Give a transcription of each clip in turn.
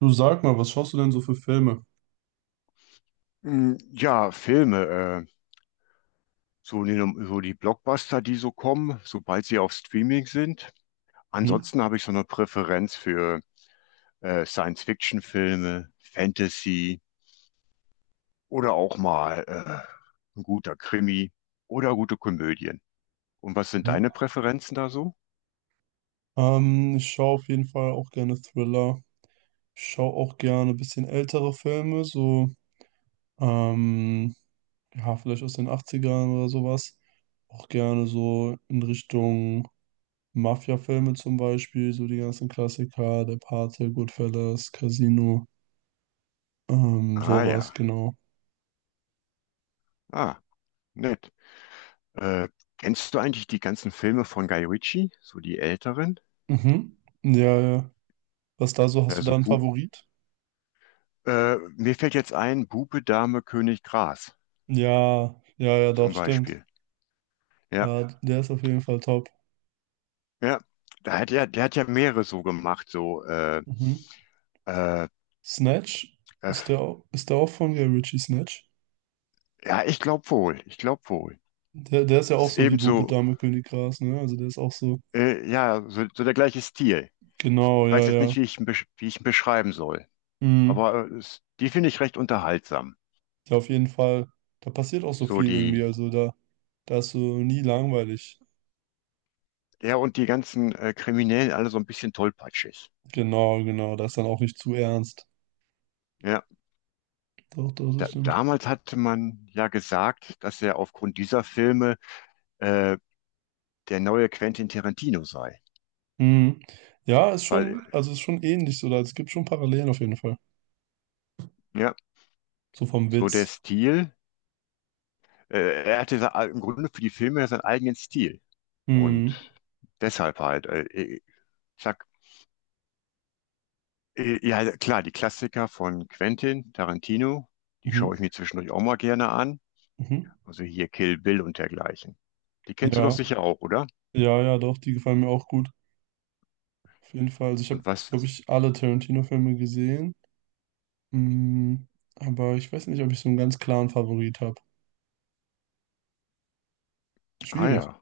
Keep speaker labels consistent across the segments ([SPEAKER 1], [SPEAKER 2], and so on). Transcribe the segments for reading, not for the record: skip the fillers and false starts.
[SPEAKER 1] Du, sag mal, was schaust du denn so für Filme?
[SPEAKER 2] Mm, ja, Filme, so, so die Blockbuster, die so kommen, sobald sie auf Streaming sind.
[SPEAKER 1] Mhm.
[SPEAKER 2] Ansonsten habe ich so eine Präferenz für Science-Fiction-Filme, Fantasy oder auch mal ein guter Krimi oder gute Komödien. Und was sind
[SPEAKER 1] Mhm.
[SPEAKER 2] deine Präferenzen da so?
[SPEAKER 1] Ich schaue auf jeden Fall auch gerne Thriller. Ich schaue auch gerne ein bisschen ältere Filme, so, ähm, ja, vielleicht aus den Achtzigern oder sowas. Auch gerne so in Richtung Mafia-Filme zum Beispiel, so die ganzen Klassiker, Der Pate, Goodfellas, Casino,
[SPEAKER 2] Ah
[SPEAKER 1] sowas,
[SPEAKER 2] ja.
[SPEAKER 1] genau.
[SPEAKER 2] Ah, nett. Äh, Kennst du eigentlich die ganzen Filme von Guy Ritchie, so die älteren?
[SPEAKER 1] Mhm. Ja, ja. Was da so, hast du da
[SPEAKER 2] Also
[SPEAKER 1] einen
[SPEAKER 2] Bu
[SPEAKER 1] Favorit?
[SPEAKER 2] Mir fällt jetzt ein, Bube, Dame, König, Gras
[SPEAKER 1] Ja, ja, ja,
[SPEAKER 2] zum
[SPEAKER 1] doch, stimmt.
[SPEAKER 2] Beispiel. Ja,
[SPEAKER 1] Ja, der ist auf jeden Fall top.
[SPEAKER 2] ja. Da hat er, der hat ja mehrere so gemacht,
[SPEAKER 1] Mhm.
[SPEAKER 2] äh,
[SPEAKER 1] Snatch.
[SPEAKER 2] äh,
[SPEAKER 1] Ist der, ist der auch von Guy Ritchie, Snatch?
[SPEAKER 2] ja, ich glaube wohl.
[SPEAKER 1] Der ist ja auch
[SPEAKER 2] Ist
[SPEAKER 1] so wie
[SPEAKER 2] eben
[SPEAKER 1] Bube,
[SPEAKER 2] so,
[SPEAKER 1] Dame, König, Gras, ne? Also der ist auch so.
[SPEAKER 2] ja, so der gleiche Stil.
[SPEAKER 1] Genau,
[SPEAKER 2] Ich weiß
[SPEAKER 1] ja,
[SPEAKER 2] jetzt nicht,
[SPEAKER 1] ja.
[SPEAKER 2] wie ich ihn, besch wie ich ihn beschreiben soll,
[SPEAKER 1] Mhm.
[SPEAKER 2] aber die finde ich recht unterhaltsam.
[SPEAKER 1] Ja, auf jeden Fall. Da passiert auch so
[SPEAKER 2] So
[SPEAKER 1] viel irgendwie.
[SPEAKER 2] die
[SPEAKER 1] Also da ist so nie langweilig.
[SPEAKER 2] Ja, und die ganzen Kriminellen alle so ein bisschen tollpatschig.
[SPEAKER 1] Genau, genau. Da ist dann auch nicht zu ernst.
[SPEAKER 2] Ja,
[SPEAKER 1] Doch, doch, das stimmt.
[SPEAKER 2] damals hatte man ja gesagt, dass er aufgrund dieser Filme äh, der neue Quentin Tarantino sei.
[SPEAKER 1] Mhm. Ja, ist
[SPEAKER 2] Weil,
[SPEAKER 1] schon, also ist schon ähnlich so. Da, es gibt schon Parallelen auf jeden Fall.
[SPEAKER 2] ja,
[SPEAKER 1] So vom
[SPEAKER 2] so der
[SPEAKER 1] Witz.
[SPEAKER 2] Stil, äh, er hatte im Grunde für die Filme ja seinen eigenen Stil. Und
[SPEAKER 1] Mhm.
[SPEAKER 2] deshalb halt, ich sag, ja, klar, die Klassiker von Quentin Tarantino, die
[SPEAKER 1] Mhm.
[SPEAKER 2] schaue ich mir zwischendurch auch mal gerne an.
[SPEAKER 1] Mhm.
[SPEAKER 2] Also hier Kill Bill und dergleichen. Die kennst du doch
[SPEAKER 1] Ja,
[SPEAKER 2] sicher auch, oder?
[SPEAKER 1] ja, ja, doch, die gefallen mir auch gut. Auf jeden Fall. Also ich habe,
[SPEAKER 2] Und was?
[SPEAKER 1] glaube ich, alle Tarantino-Filme gesehen. Mm, aber ich weiß nicht, ob ich so einen ganz klaren Favorit habe.
[SPEAKER 2] Ah
[SPEAKER 1] Schwierig.
[SPEAKER 2] ja.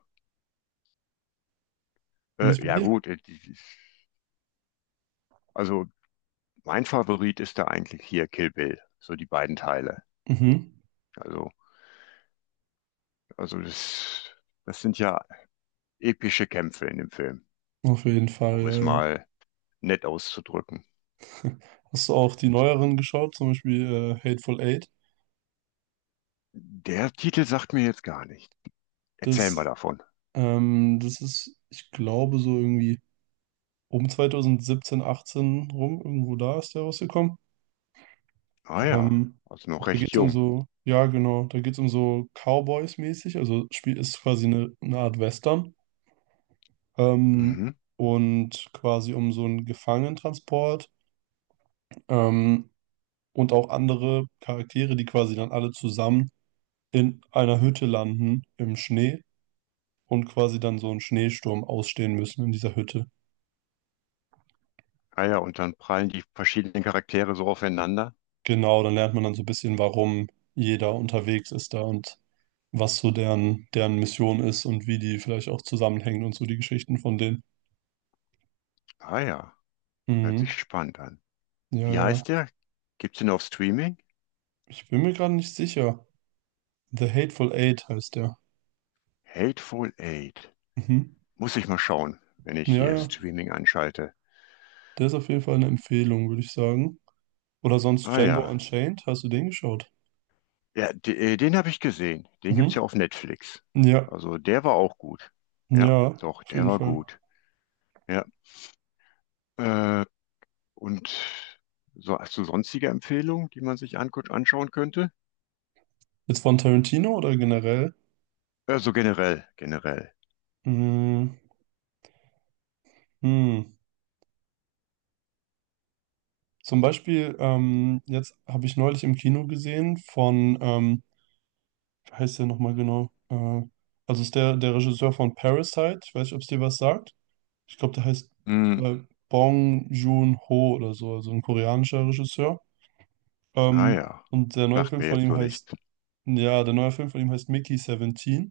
[SPEAKER 1] Und wie ist bei
[SPEAKER 2] Ja
[SPEAKER 1] dir?
[SPEAKER 2] gut, also mein Favorit ist da eigentlich hier Kill Bill, so die beiden Teile.
[SPEAKER 1] Mhm.
[SPEAKER 2] Also, also das, das sind ja epische Kämpfe in dem Film,
[SPEAKER 1] Auf jeden Fall,
[SPEAKER 2] um
[SPEAKER 1] ja,
[SPEAKER 2] es
[SPEAKER 1] ja.
[SPEAKER 2] mal nett auszudrücken.
[SPEAKER 1] Hast du auch die neueren geschaut, zum Beispiel Hateful Eight?
[SPEAKER 2] Der Titel sagt mir jetzt gar nicht. Erzähl
[SPEAKER 1] Das,
[SPEAKER 2] mal davon.
[SPEAKER 1] das ist, ich glaube, so irgendwie um 2017, 18 rum, irgendwo da ist der rausgekommen.
[SPEAKER 2] Ah ja,
[SPEAKER 1] Ähm,
[SPEAKER 2] also noch
[SPEAKER 1] Da
[SPEAKER 2] recht
[SPEAKER 1] geht es um
[SPEAKER 2] jung.
[SPEAKER 1] so, ja, genau, da geht es um so Cowboys-mäßig, also Spiel ist quasi eine Art Western. ähm,
[SPEAKER 2] Mhm.
[SPEAKER 1] und quasi um so einen Gefangenentransport ähm, und auch andere Charaktere, die quasi dann alle zusammen in einer Hütte landen im Schnee und quasi dann so einen Schneesturm ausstehen müssen in dieser Hütte.
[SPEAKER 2] Ah ja, und dann prallen die verschiedenen Charaktere so aufeinander.
[SPEAKER 1] Genau, dann lernt man dann so ein bisschen, warum jeder unterwegs ist da und was so deren Mission ist und wie die vielleicht auch zusammenhängen und so die Geschichten von denen.
[SPEAKER 2] Ah ja, hört
[SPEAKER 1] Mhm.
[SPEAKER 2] sich spannend an.
[SPEAKER 1] Ja,
[SPEAKER 2] Wie
[SPEAKER 1] ja.
[SPEAKER 2] heißt der? Gibt's den auf Streaming?
[SPEAKER 1] Ich bin mir gerade nicht sicher. The Hateful Eight heißt der.
[SPEAKER 2] Hateful Eight.
[SPEAKER 1] Mhm.
[SPEAKER 2] Muss ich mal schauen, wenn ich
[SPEAKER 1] Ja,
[SPEAKER 2] hier
[SPEAKER 1] ja.
[SPEAKER 2] Streaming anschalte.
[SPEAKER 1] Der ist auf jeden Fall eine Empfehlung, würde ich sagen. Oder sonst
[SPEAKER 2] Ah
[SPEAKER 1] Django
[SPEAKER 2] ja,
[SPEAKER 1] Unchained, hast du den geschaut?
[SPEAKER 2] ja, den habe ich gesehen. Den gibt's ja
[SPEAKER 1] Mhm.
[SPEAKER 2] auf Netflix.
[SPEAKER 1] Ja,
[SPEAKER 2] Also der war auch gut. Ja,
[SPEAKER 1] ja,
[SPEAKER 2] doch,
[SPEAKER 1] auf
[SPEAKER 2] der
[SPEAKER 1] jeden
[SPEAKER 2] war
[SPEAKER 1] Fall.
[SPEAKER 2] gut. Ja, äh, und so hast du sonstige Empfehlungen, die man sich anschauen könnte?
[SPEAKER 1] Jetzt von Tarantino oder generell?
[SPEAKER 2] Also generell, generell.
[SPEAKER 1] Hm, hm. Zum Beispiel, jetzt habe ich neulich im Kino gesehen von, wie heißt der nochmal genau? Also ist der Regisseur von Parasite, ich weiß nicht, ob es dir was sagt. Ich glaube, der heißt
[SPEAKER 2] Hm,
[SPEAKER 1] äh, Bong Joon-ho oder so, also ein koreanischer Regisseur.
[SPEAKER 2] ah
[SPEAKER 1] Ähm,
[SPEAKER 2] ja,
[SPEAKER 1] und der neue
[SPEAKER 2] sagt
[SPEAKER 1] Film
[SPEAKER 2] mir
[SPEAKER 1] von
[SPEAKER 2] jetzt
[SPEAKER 1] ihm
[SPEAKER 2] so
[SPEAKER 1] heißt,
[SPEAKER 2] nicht.
[SPEAKER 1] ja, der neue Film von ihm heißt Mickey 17,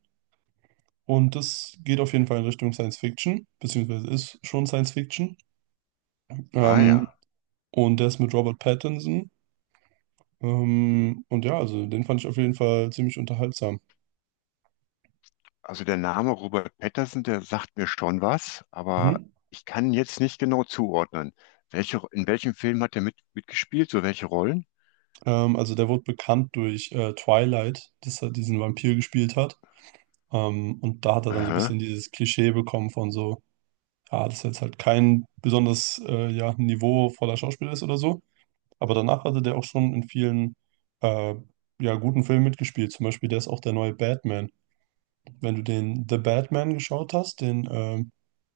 [SPEAKER 1] und das geht auf jeden Fall in Richtung Science Fiction, beziehungsweise ist schon Science Fiction.
[SPEAKER 2] Ah
[SPEAKER 1] Ähm,
[SPEAKER 2] ja.
[SPEAKER 1] und der ist mit Robert Pattinson. Und ja, also den fand ich auf jeden Fall ziemlich unterhaltsam.
[SPEAKER 2] Also der Name Robert Patterson, der sagt mir schon was, aber
[SPEAKER 1] Mhm.
[SPEAKER 2] ich kann jetzt nicht genau zuordnen. Welche, in welchem Film hat er mitgespielt? So welche Rollen?
[SPEAKER 1] Also der wurde bekannt durch Twilight, dass er diesen Vampir gespielt hat. Und da hat er dann so ein bisschen
[SPEAKER 2] Aha.
[SPEAKER 1] dieses Klischee bekommen von so, ja, dass er jetzt halt kein besonders ja, niveauvoller Schauspieler ist oder so. Aber danach hatte der auch schon in vielen äh, ja, guten Filmen mitgespielt. Zum Beispiel, der ist auch der neue Batman. Wenn du den The Batman geschaut hast, den,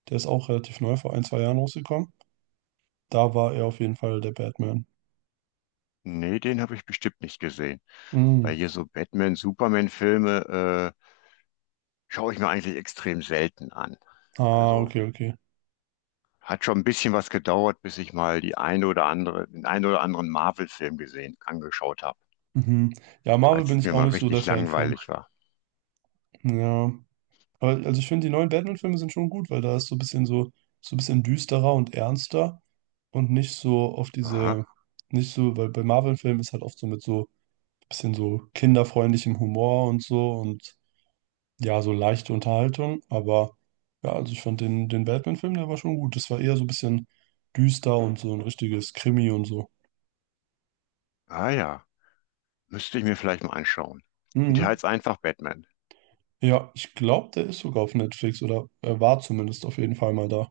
[SPEAKER 1] der ist auch relativ neu, vor ein, zwei Jahren rausgekommen. Da war er auf jeden Fall der Batman.
[SPEAKER 2] Nee, den habe ich bestimmt nicht gesehen. Weil
[SPEAKER 1] Mm.
[SPEAKER 2] hier so Batman, Superman-Filme schaue ich mir eigentlich extrem selten an.
[SPEAKER 1] Ah,
[SPEAKER 2] Also
[SPEAKER 1] okay, okay.
[SPEAKER 2] hat schon ein bisschen was gedauert, bis ich mal die eine oder andere, den einen oder anderen Marvel-Film gesehen, angeschaut habe,
[SPEAKER 1] Mhm. Ja, Marvel
[SPEAKER 2] als
[SPEAKER 1] bin
[SPEAKER 2] es
[SPEAKER 1] ich
[SPEAKER 2] mir
[SPEAKER 1] auch
[SPEAKER 2] mal
[SPEAKER 1] nicht so der
[SPEAKER 2] richtig
[SPEAKER 1] Fan von.
[SPEAKER 2] langweilig war.
[SPEAKER 1] Ja. Aber also ich finde, die neuen Batman-Filme sind schon gut, weil da ist so ein bisschen so, so ein bisschen düsterer und ernster und nicht so auf
[SPEAKER 2] Aha.
[SPEAKER 1] diese, nicht so, weil bei Marvel-Filmen ist halt oft so mit so bisschen so kinderfreundlichem Humor und so, und ja, so leichte Unterhaltung. Aber ja, also ich fand den, Batman-Film, der war schon gut. Das war eher so ein bisschen düster und so ein richtiges Krimi und so.
[SPEAKER 2] Ah ja. Müsste ich mir vielleicht mal anschauen. Und der
[SPEAKER 1] Mhm.
[SPEAKER 2] heißt einfach Batman.
[SPEAKER 1] Ja, ich glaube, der ist sogar auf Netflix oder er war zumindest auf jeden Fall mal da.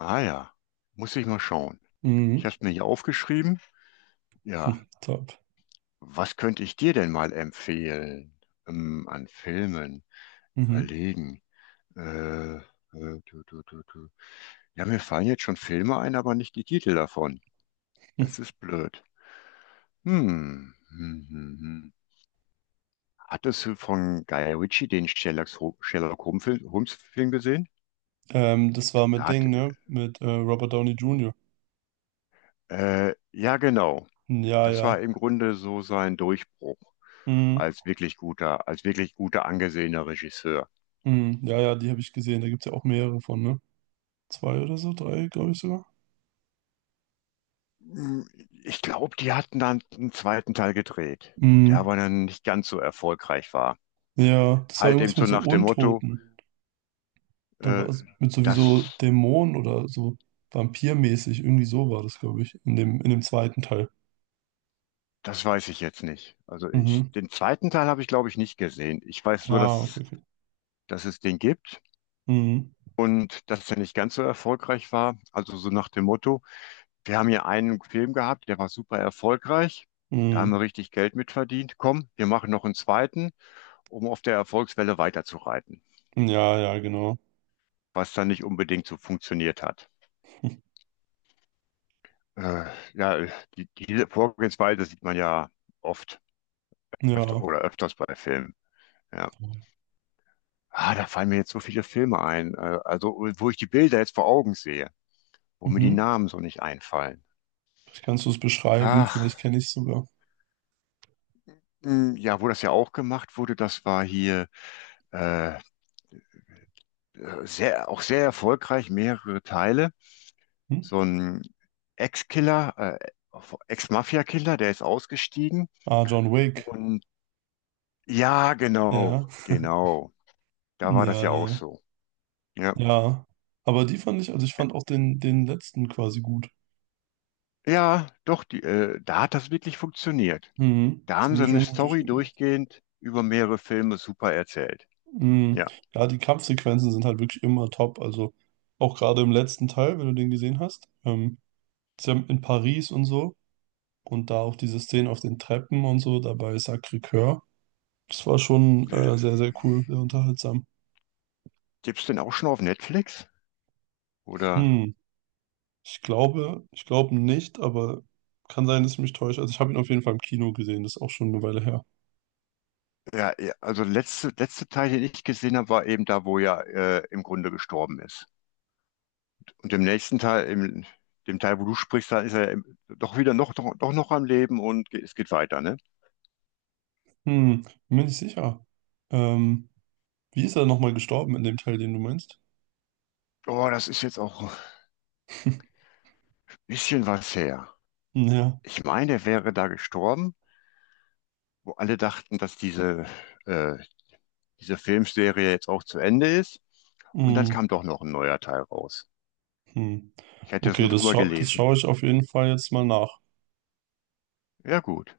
[SPEAKER 2] Ah ja. Muss ich mal schauen. Ich
[SPEAKER 1] Mhm.
[SPEAKER 2] habe es mir hier aufgeschrieben. Ja.
[SPEAKER 1] Hm, top.
[SPEAKER 2] Was könnte ich dir denn mal empfehlen? An Filmen.
[SPEAKER 1] Mhm.
[SPEAKER 2] Überlegen. Äh, äh, du, du. Ja, mir fallen jetzt schon Filme ein, aber nicht die Titel davon.
[SPEAKER 1] Hm.
[SPEAKER 2] Das ist blöd. Hm. Hm, hm, hm. Hattest du von Guy Ritchie den Sherlock Holmes Film Holmes Film gesehen?
[SPEAKER 1] Das war
[SPEAKER 2] Da
[SPEAKER 1] mit
[SPEAKER 2] hat,
[SPEAKER 1] Ding, ne? Mit Robert Downey Jr.
[SPEAKER 2] ja, genau.
[SPEAKER 1] Ja,
[SPEAKER 2] Das
[SPEAKER 1] ja.
[SPEAKER 2] war im Grunde so sein Durchbruch
[SPEAKER 1] Mhm.
[SPEAKER 2] als wirklich guter angesehener Regisseur.
[SPEAKER 1] Mhm. Ja, ja, die habe ich gesehen. Da gibt es ja auch mehrere von, ne? Zwei oder so, drei, glaube ich sogar.
[SPEAKER 2] Ich glaube, die hatten dann einen zweiten Teil gedreht, der
[SPEAKER 1] Mm.
[SPEAKER 2] aber dann nicht ganz so erfolgreich war.
[SPEAKER 1] Ja, das war
[SPEAKER 2] Halt eben
[SPEAKER 1] irgendwas
[SPEAKER 2] so
[SPEAKER 1] mit so
[SPEAKER 2] nach dem Motto,
[SPEAKER 1] Untoten. Da
[SPEAKER 2] äh,
[SPEAKER 1] war es mit sowieso
[SPEAKER 2] das,
[SPEAKER 1] Dämonen oder so vampirmäßig. Irgendwie so war das, glaube ich, in dem zweiten Teil.
[SPEAKER 2] das weiß ich jetzt nicht. Also ich,
[SPEAKER 1] Mhm.
[SPEAKER 2] den zweiten Teil habe ich, glaube ich, nicht gesehen. Ich weiß nur,
[SPEAKER 1] Ah, okay, okay.
[SPEAKER 2] dass es den gibt
[SPEAKER 1] Mhm.
[SPEAKER 2] und dass der nicht ganz so erfolgreich war. Also so nach dem Motto, wir haben hier einen Film gehabt, der war super erfolgreich. Da haben
[SPEAKER 1] Mhm.
[SPEAKER 2] wir richtig Geld mitverdient. Komm, wir machen noch einen zweiten, um auf der Erfolgswelle weiterzureiten,
[SPEAKER 1] Ja, ja, genau.
[SPEAKER 2] was dann nicht unbedingt so funktioniert hat. Äh, ja, diese Vorgehensweise sieht man ja oft, öfter
[SPEAKER 1] Ja.
[SPEAKER 2] oder öfters bei Filmen. Ja. Ah, da fallen mir jetzt so viele Filme ein, also wo ich die Bilder jetzt vor Augen sehe, wo mir die
[SPEAKER 1] Mhm.
[SPEAKER 2] Namen so nicht einfallen.
[SPEAKER 1] Vielleicht kannst du es beschreiben,
[SPEAKER 2] Ach,
[SPEAKER 1] vielleicht kenne ich es sogar.
[SPEAKER 2] mh, ja, wo das ja auch gemacht wurde, das war hier äh, sehr, auch sehr erfolgreich, mehrere Teile.
[SPEAKER 1] Hm?
[SPEAKER 2] So ein Ex-Killer, Ex-Mafia-Killer, der ist ausgestiegen.
[SPEAKER 1] Ah, John Wick.
[SPEAKER 2] Und ja, genau,
[SPEAKER 1] Ja.
[SPEAKER 2] genau. Da
[SPEAKER 1] Ja,
[SPEAKER 2] war das ja auch
[SPEAKER 1] ja. Ja.
[SPEAKER 2] so. Ja,
[SPEAKER 1] Ja. Aber die fand ich, also ich fand auch den, letzten quasi gut.
[SPEAKER 2] ja, doch, da hat das wirklich funktioniert.
[SPEAKER 1] Mhm.
[SPEAKER 2] Da haben sie
[SPEAKER 1] Ziemlich
[SPEAKER 2] eine
[SPEAKER 1] ungut.
[SPEAKER 2] Story durchgehend über mehrere Filme super erzählt.
[SPEAKER 1] Mm,
[SPEAKER 2] Ja.
[SPEAKER 1] Ja, die Kampfsequenzen sind halt wirklich immer top. Also auch gerade im letzten Teil, wenn du den gesehen hast, ist ja in Paris und so und da auch diese Szenen auf den Treppen und so, dabei Sacré-Cœur. Das war schon
[SPEAKER 2] Äh,
[SPEAKER 1] sehr, sehr cool, sehr unterhaltsam.
[SPEAKER 2] gibt's denn auch schon auf Netflix? Oder?
[SPEAKER 1] Hm, ich glaube nicht, aber kann sein, dass ich mich täusche. Also ich habe ihn auf jeden Fall im Kino gesehen, das ist auch schon eine Weile her.
[SPEAKER 2] Ja, ja, also letzte Teil, den ich gesehen habe, war eben da, wo er im Grunde gestorben ist. Und im nächsten Teil, im dem Teil, wo du sprichst, da ist er doch wieder noch, doch, doch noch am Leben und ge es geht weiter, ne?
[SPEAKER 1] Bin mir nicht sicher. Ähm, Wie ist er nochmal gestorben in dem Teil, den du meinst?
[SPEAKER 2] Oh, das ist jetzt auch ein bisschen was her.
[SPEAKER 1] Ja.
[SPEAKER 2] Ich meine, er wäre da gestorben, wo alle dachten, dass äh, diese Filmserie jetzt auch zu Ende ist. Und dann
[SPEAKER 1] Hm.
[SPEAKER 2] kam doch noch ein neuer Teil raus.
[SPEAKER 1] Hm.
[SPEAKER 2] Ich hätte das
[SPEAKER 1] Okay,
[SPEAKER 2] nur drüber
[SPEAKER 1] das
[SPEAKER 2] gelesen.
[SPEAKER 1] schaue ich auf jeden Fall jetzt mal nach.
[SPEAKER 2] Ja, gut.